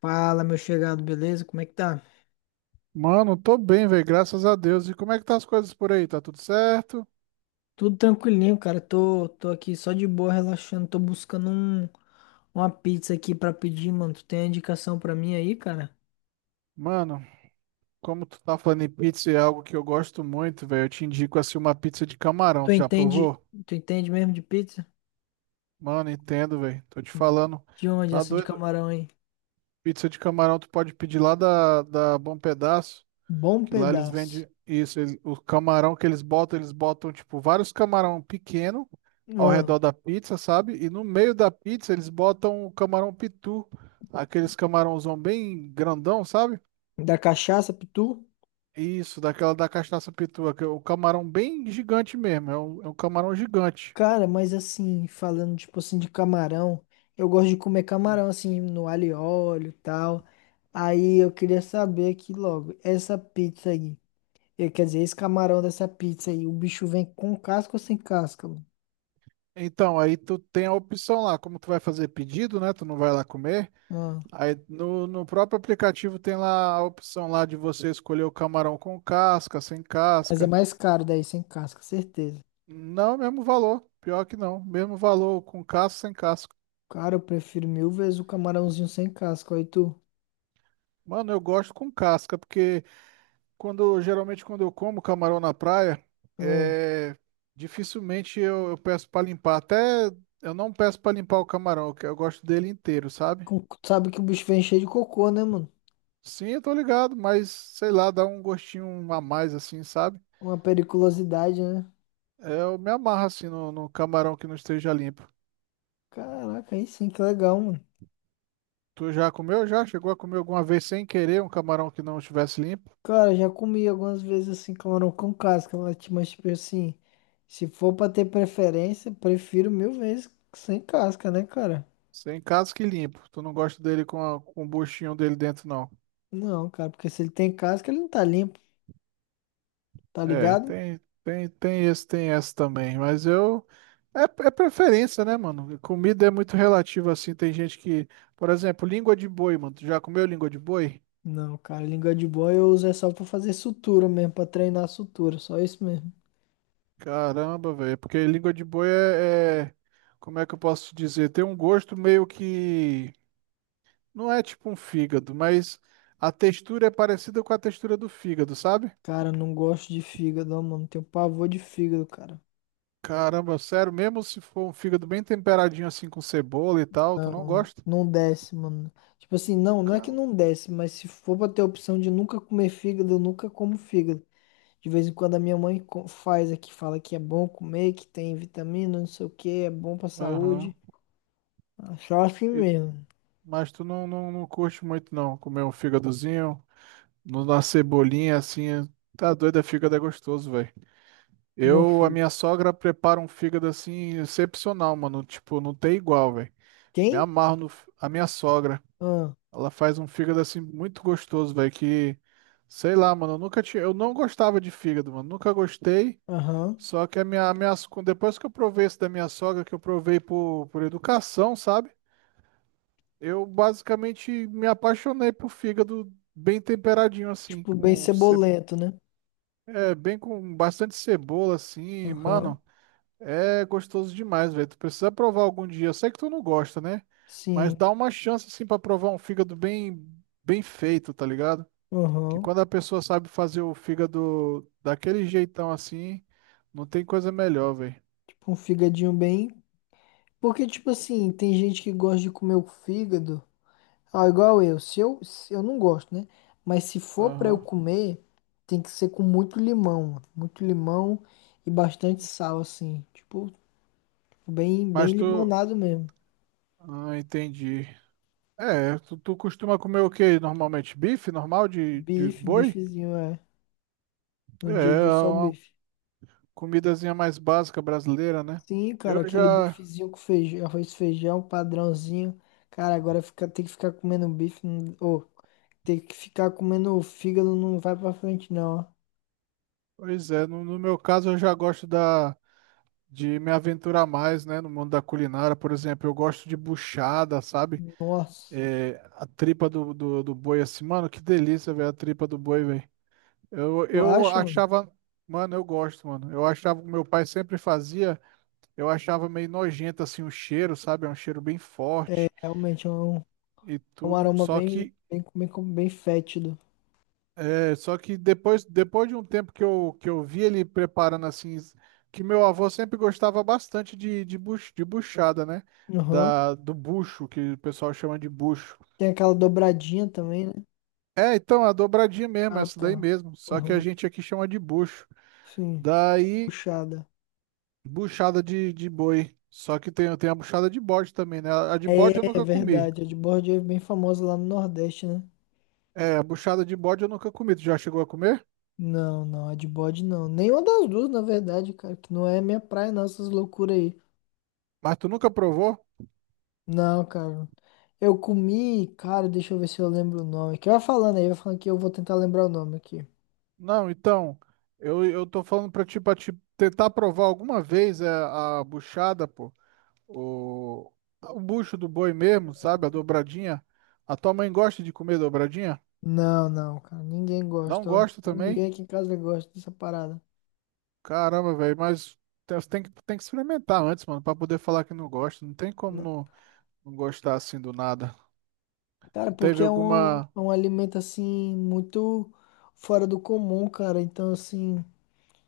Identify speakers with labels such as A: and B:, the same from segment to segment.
A: Fala, meu chegado, beleza? Como é que tá?
B: Mano, tô bem, velho, graças a Deus. E como é que tá as coisas por aí? Tá tudo certo?
A: Tudo tranquilinho, cara. Tô aqui só de boa, relaxando. Tô buscando uma pizza aqui pra pedir, mano. Tu tem a indicação pra mim aí, cara?
B: Mano, como tu tá falando em pizza, é algo que eu gosto muito, velho. Eu te indico assim uma pizza de camarão.
A: Tu
B: Tu já
A: entende,
B: provou?
A: tu entende mesmo de pizza?
B: Mano, entendo, velho. Tô te falando.
A: De onde
B: Tá
A: essa de
B: doido?
A: camarão aí?
B: Pizza de camarão tu pode pedir lá da Bom Pedaço.
A: Bom
B: Que lá eles vendem
A: pedaço.
B: isso, o camarão que eles botam tipo vários camarão pequeno ao
A: Ah,
B: redor da pizza, sabe? E no meio da pizza eles botam o camarão pitu, aqueles camarãozão bem grandão, sabe?
A: da cachaça, pitu?
B: Isso, daquela da cachaça pitu, o camarão bem gigante mesmo, é um camarão gigante.
A: Cara, mas assim, falando tipo assim de camarão, eu gosto de comer
B: Hum.
A: camarão assim no alho e óleo e tal. Aí eu queria saber aqui logo, essa pizza aí. E, quer dizer, esse camarão dessa pizza aí, o bicho vem com casca ou sem casca, mano?
B: Então, aí tu tem a opção lá, como tu vai fazer pedido, né? Tu não vai lá comer.
A: Ah,
B: Aí no próprio aplicativo tem lá a opção lá de você escolher o camarão com casca, sem
A: mas é
B: casca.
A: mais caro daí, sem casca, certeza.
B: Não, mesmo valor. Pior que não. Mesmo valor com casca, sem casca.
A: Cara, eu prefiro mil vezes o camarãozinho sem casca, aí tu.
B: Mano, eu gosto com casca, porque quando geralmente quando eu como camarão na praia,
A: Ah,
B: é, dificilmente eu peço pra limpar. Até eu não peço pra limpar o camarão, que eu gosto dele inteiro, sabe?
A: sabe que o bicho vem cheio de cocô, né, mano?
B: Sim, eu tô ligado, mas sei lá, dá um gostinho a mais assim, sabe?
A: Uma periculosidade, né?
B: É, eu me amarro assim no camarão que não esteja limpo.
A: Caraca, aí sim, que legal, mano.
B: Tu já comeu? Já? Chegou a comer alguma vez sem querer um camarão que não estivesse limpo?
A: Cara, já comi algumas vezes assim, camarão com casca, tipo assim, se for pra ter preferência, prefiro mil vezes sem casca, né, cara?
B: Sem casca que limpo. Tu não gosta dele com o buchinho dele dentro, não.
A: Não, cara, porque se ele tem casca, ele não tá limpo, tá
B: É,
A: ligado?
B: tem esse, tem esse também. Mas eu. É preferência, né, mano? Comida é muito relativa assim. Tem gente que. Por exemplo, língua de boi, mano. Tu já comeu língua de boi?
A: Não, cara, língua de boi eu uso é só pra fazer sutura mesmo, pra treinar sutura, só isso mesmo.
B: Caramba, velho. Porque língua de boi é. Como é que eu posso dizer? Tem um gosto meio que. Não é tipo um fígado, mas a textura é parecida com a textura do fígado, sabe?
A: Cara, não gosto de fígado, ó, mano, tenho pavor de fígado, cara.
B: Caramba, sério, mesmo se for um fígado bem temperadinho assim com cebola e tal, tu não
A: Não,
B: gosta?
A: não desce, mano. Tipo assim, não é que
B: Ca-
A: não desce, mas se for pra ter a opção de nunca comer fígado, eu nunca como fígado. De vez em quando a minha mãe faz aqui, fala que é bom comer, que tem vitamina, não sei o que, é bom pra
B: Aham.
A: saúde. Ah, só assim
B: E-
A: mesmo,
B: Mas tu não curte muito não, comer um fígadozinho, na cebolinha assim, tá doido, é fígado é gostoso, velho.
A: não
B: A
A: fica.
B: minha sogra prepara um fígado assim, excepcional, mano, tipo, não tem igual, velho. Me
A: Quem?
B: amarro no, f- a minha sogra,
A: Ah.
B: ela faz um fígado assim muito gostoso, velho, que, sei lá, mano, eu nunca tinha, eu não gostava de fígado, mano, nunca gostei.
A: Aham.
B: Só que depois que eu provei esse da minha sogra, que eu provei por educação, sabe? Eu basicamente me apaixonei por fígado bem temperadinho, assim,
A: Tipo, bem
B: com ce-
A: cebolento, né?
B: é, bem com bastante cebola, assim,
A: Aham.
B: mano. É gostoso demais, velho. Tu precisa provar algum dia. Eu sei que tu não gosta, né? Mas
A: Sim.
B: dá uma chance, assim, pra provar um fígado bem feito, tá ligado? Que
A: Aham.
B: quando a pessoa sabe fazer o fígado daquele jeitão assim, não tem coisa melhor, velho.
A: Tipo um fígadinho bem. Porque, tipo assim, tem gente que gosta de comer o fígado. Ah, igual eu. Se eu, eu não gosto, né? Mas se for pra eu
B: Aham.
A: comer, tem que ser com muito limão. Mano. Muito limão e bastante sal, assim. Tipo, bem
B: Mas tu.
A: limonado mesmo.
B: Ah, entendi. É, tu costuma comer o que normalmente? Bife normal de
A: Bife,
B: boi?
A: bifezinho, é.
B: É,
A: No dia a
B: é
A: dia só o
B: uma
A: bife.
B: comidazinha mais básica brasileira, né?
A: Sim,
B: Eu
A: cara, aquele
B: já,
A: bifezinho com feijão, arroz, e feijão, padrãozinho. Cara, agora fica, tem que ficar comendo bife. Ô. Ter que ficar comendo fígado não vai pra frente, não, ó.
B: pois é, no meu caso eu já gosto de me aventurar mais, né, no mundo da culinária, por exemplo, eu gosto de buchada, sabe?
A: Nossa.
B: É, a tripa do boi assim, mano, que delícia, velho, a tripa do boi, velho. Eu,
A: Tu
B: eu
A: acha, mano?
B: achava, mano, eu gosto, mano. Eu achava que meu pai sempre fazia. Eu achava meio nojento assim o cheiro, sabe? É um cheiro bem forte
A: Realmente é
B: e
A: um
B: tudo.
A: aroma
B: Só que
A: bem fétido.
B: é, só que depois de um tempo que eu vi ele preparando assim, que meu avô sempre gostava bastante de buchada, né?
A: Aham.
B: Do bucho, que o pessoal chama de bucho.
A: Tem aquela dobradinha também, né?
B: É, então, a dobradinha mesmo,
A: Ah,
B: essa daí
A: tá.
B: mesmo. Só que a
A: Aham.
B: gente aqui chama de bucho.
A: Sim.
B: Daí,
A: Puxada.
B: buchada de boi. Só que tem a buchada de bode também, né? A de bode eu
A: É
B: nunca comi.
A: verdade. A de bode é bem famosa lá no Nordeste, né?
B: É, a buchada de bode eu nunca comi. Tu já chegou a comer?
A: Não, não. A de bode não. Nenhuma das duas, na verdade, cara. Que não é minha praia, não, essas loucuras aí.
B: Mas tu nunca provou?
A: Não, cara. Eu comi, cara, deixa eu ver se eu lembro o nome aqui. Vai falando aí, vai falando que eu vou tentar lembrar o nome aqui.
B: Não, então, eu tô falando pra ti, pra te tentar provar alguma vez a buchada, pô. O, o bucho do boi mesmo, sabe? A dobradinha. A tua mãe gosta de comer dobradinha?
A: Não, não, cara. Ninguém
B: Não
A: gosta, ó.
B: gosta também?
A: Ninguém aqui em casa gosta dessa parada.
B: Caramba, velho, mas você tem que experimentar antes, mano, pra poder falar que não gosta. Não tem como
A: Não.
B: não gostar assim do nada.
A: Cara,
B: Tu
A: porque
B: teve alguma.
A: é um alimento, assim, muito fora do comum, cara. Então, assim,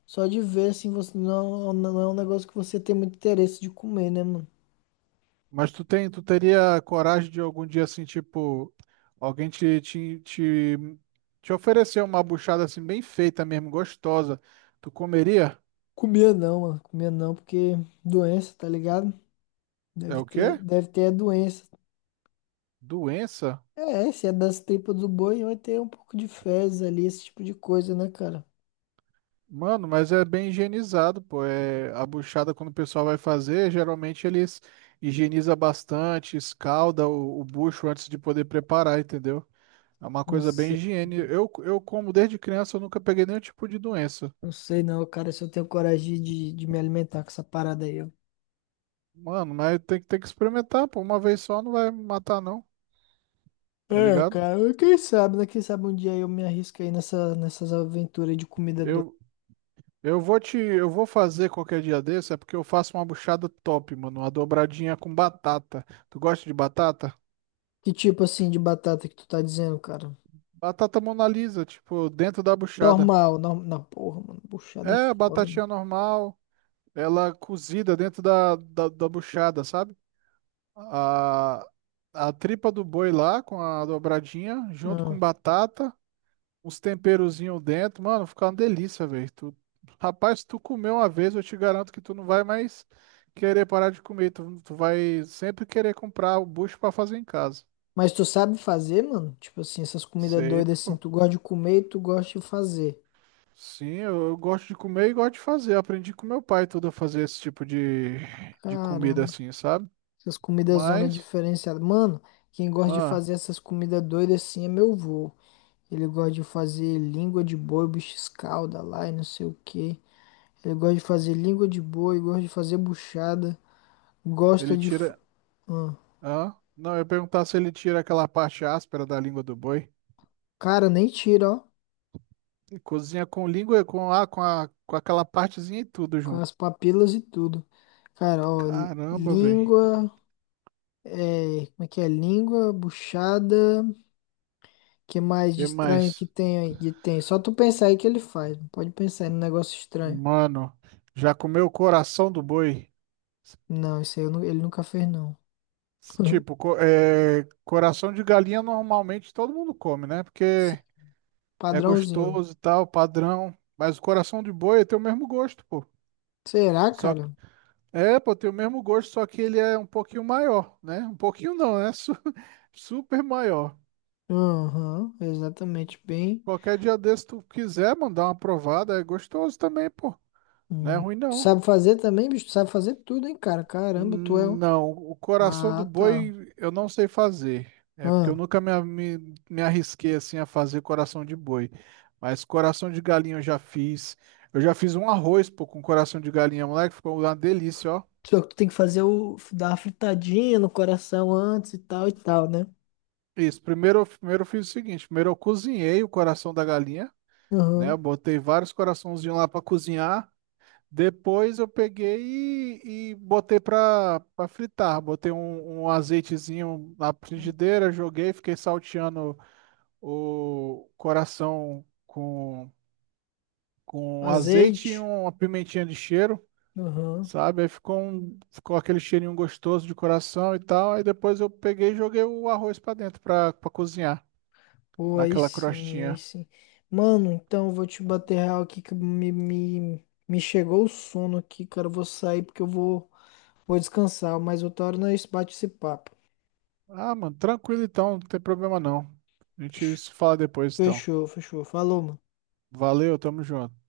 A: só de ver, assim, você não, não é um negócio que você tem muito interesse de comer, né, mano?
B: Mas tu teria coragem de algum dia assim, tipo, alguém te oferecer uma buchada assim bem feita mesmo, gostosa. Tu comeria?
A: Comia não, mano. Comia não, porque doença, tá ligado?
B: É o quê?
A: Deve ter a doença.
B: Doença?
A: É, se é das tripas do boi, vai ter um pouco de fezes ali, esse tipo de coisa, né, cara?
B: Mano, mas é bem higienizado, pô. É, a buchada, quando o pessoal vai fazer, geralmente eles higieniza bastante, escalda o bucho antes de poder preparar, entendeu? É uma
A: Não
B: coisa bem
A: sei.
B: higiene. Eu como desde criança, eu nunca peguei nenhum tipo de doença.
A: Não sei não, cara, se eu tenho coragem de me alimentar com essa parada aí, ó.
B: Mano, mas tem que experimentar, pô. Uma vez só não vai me matar, não, tá
A: É,
B: ligado?
A: cara, quem sabe, né? Quem sabe um dia eu me arrisco aí nessas aventuras de comida doida.
B: Eu, eu vou fazer qualquer dia desse, é porque eu faço uma buchada top, mano. Uma dobradinha com batata. Tu gosta de batata?
A: Que tipo assim de batata que tu tá dizendo, cara?
B: Batata Mona Lisa, tipo, dentro da buchada.
A: Normal, normal. Não, porra, mano, buchada é
B: É, a
A: foda, mano.
B: batatinha normal, ela cozida dentro da buchada, sabe? A, a tripa do boi lá com a dobradinha, junto com
A: Ah,
B: batata. Uns temperozinhos dentro, mano, fica uma delícia, velho. Tu. Rapaz, se tu comer uma vez, eu te garanto que tu não vai mais querer parar de comer. Tu vai sempre querer comprar o bucho pra fazer em casa.
A: mas tu sabe fazer, mano? Tipo assim, essas comidas
B: Sei,
A: doidas assim,
B: pô.
A: tu gosta de comer e tu gosta de fazer.
B: Sim, eu gosto de comer e gosto de fazer. Aprendi com meu pai tudo a fazer esse tipo de comida
A: Caramba.
B: assim, sabe?
A: Essas comidas zona
B: Mas,
A: diferenciada. Mano, quem gosta de
B: ah,
A: fazer essas comidas doidas assim é meu vô. Ele gosta de fazer língua de boi, bicho escalda lá e não sei o que. Ele gosta de fazer língua de boi, gosta de fazer buchada. Gosta
B: ele
A: de. f-
B: tira.
A: hum.
B: Ah, não, eu ia perguntar se ele tira aquela parte áspera da língua do boi.
A: Cara, nem tira, ó.
B: E cozinha com língua, com aquela partezinha e tudo.
A: Com as papilas e tudo. Cara, ó.
B: Caramba, velho.
A: Língua. É, como é que é? Língua, buchada. Que mais de
B: E mais?
A: estranho que tem aí? Que tem. Só tu pensar aí que ele faz. Não pode pensar aí no negócio estranho.
B: Mano, já comeu o coração do boi? S-
A: Não, isso aí ele nunca fez, não.
B: Tipo, coração de galinha normalmente todo mundo come, né?
A: Sim,
B: Porque é
A: padrãozinho.
B: gostoso e tal, padrão. Mas o coração de boi tem o mesmo gosto, pô.
A: Será,
B: Só que,
A: cara?
B: pô, tem o mesmo gosto, só que ele é um pouquinho maior, né? Um pouquinho não, é super maior.
A: Aham, exatamente. Bem.
B: Qualquer dia desse tu quiser mandar uma provada, é gostoso também, pô. Não é
A: Hum.
B: ruim
A: Tu
B: não.
A: sabe fazer também, bicho? Tu sabe fazer tudo, hein, cara? Caramba,
B: Não, o coração do
A: ah, tá.
B: boi eu não sei fazer. É porque eu
A: Ah.
B: nunca me arrisquei assim a fazer coração de boi. Mas coração de galinha eu já fiz. Eu já fiz um arroz, pô, com coração de galinha, moleque, ficou uma delícia, ó.
A: Só que tu tem que fazer o. dar uma fritadinha no coração antes e tal, né?
B: Isso, primeiro, primeiro eu fiz o seguinte, primeiro eu cozinhei o coração da galinha, né? Eu
A: Aham.
B: botei vários coraçãozinhos lá para cozinhar. Depois eu peguei e botei para fritar. Botei um azeitezinho na frigideira, joguei, fiquei salteando o coração com azeite e
A: Azeite.
B: uma pimentinha de cheiro,
A: Aham.
B: sabe? Aí ficou aquele cheirinho gostoso de coração e tal. Aí depois eu peguei e joguei o arroz pra dentro pra cozinhar,
A: Pô, aí
B: naquela
A: sim, aí
B: crostinha.
A: sim. Mano, então eu vou te bater real aqui que me chegou o sono aqui, cara. Eu vou sair porque eu vou. Vou descansar, mas eu torno a esse bate esse papo.
B: Ah, mano, tranquilo então, não tem problema não. A gente se fala depois então.
A: Fechou, fechou. Falou, mano.
B: Valeu, tamo junto.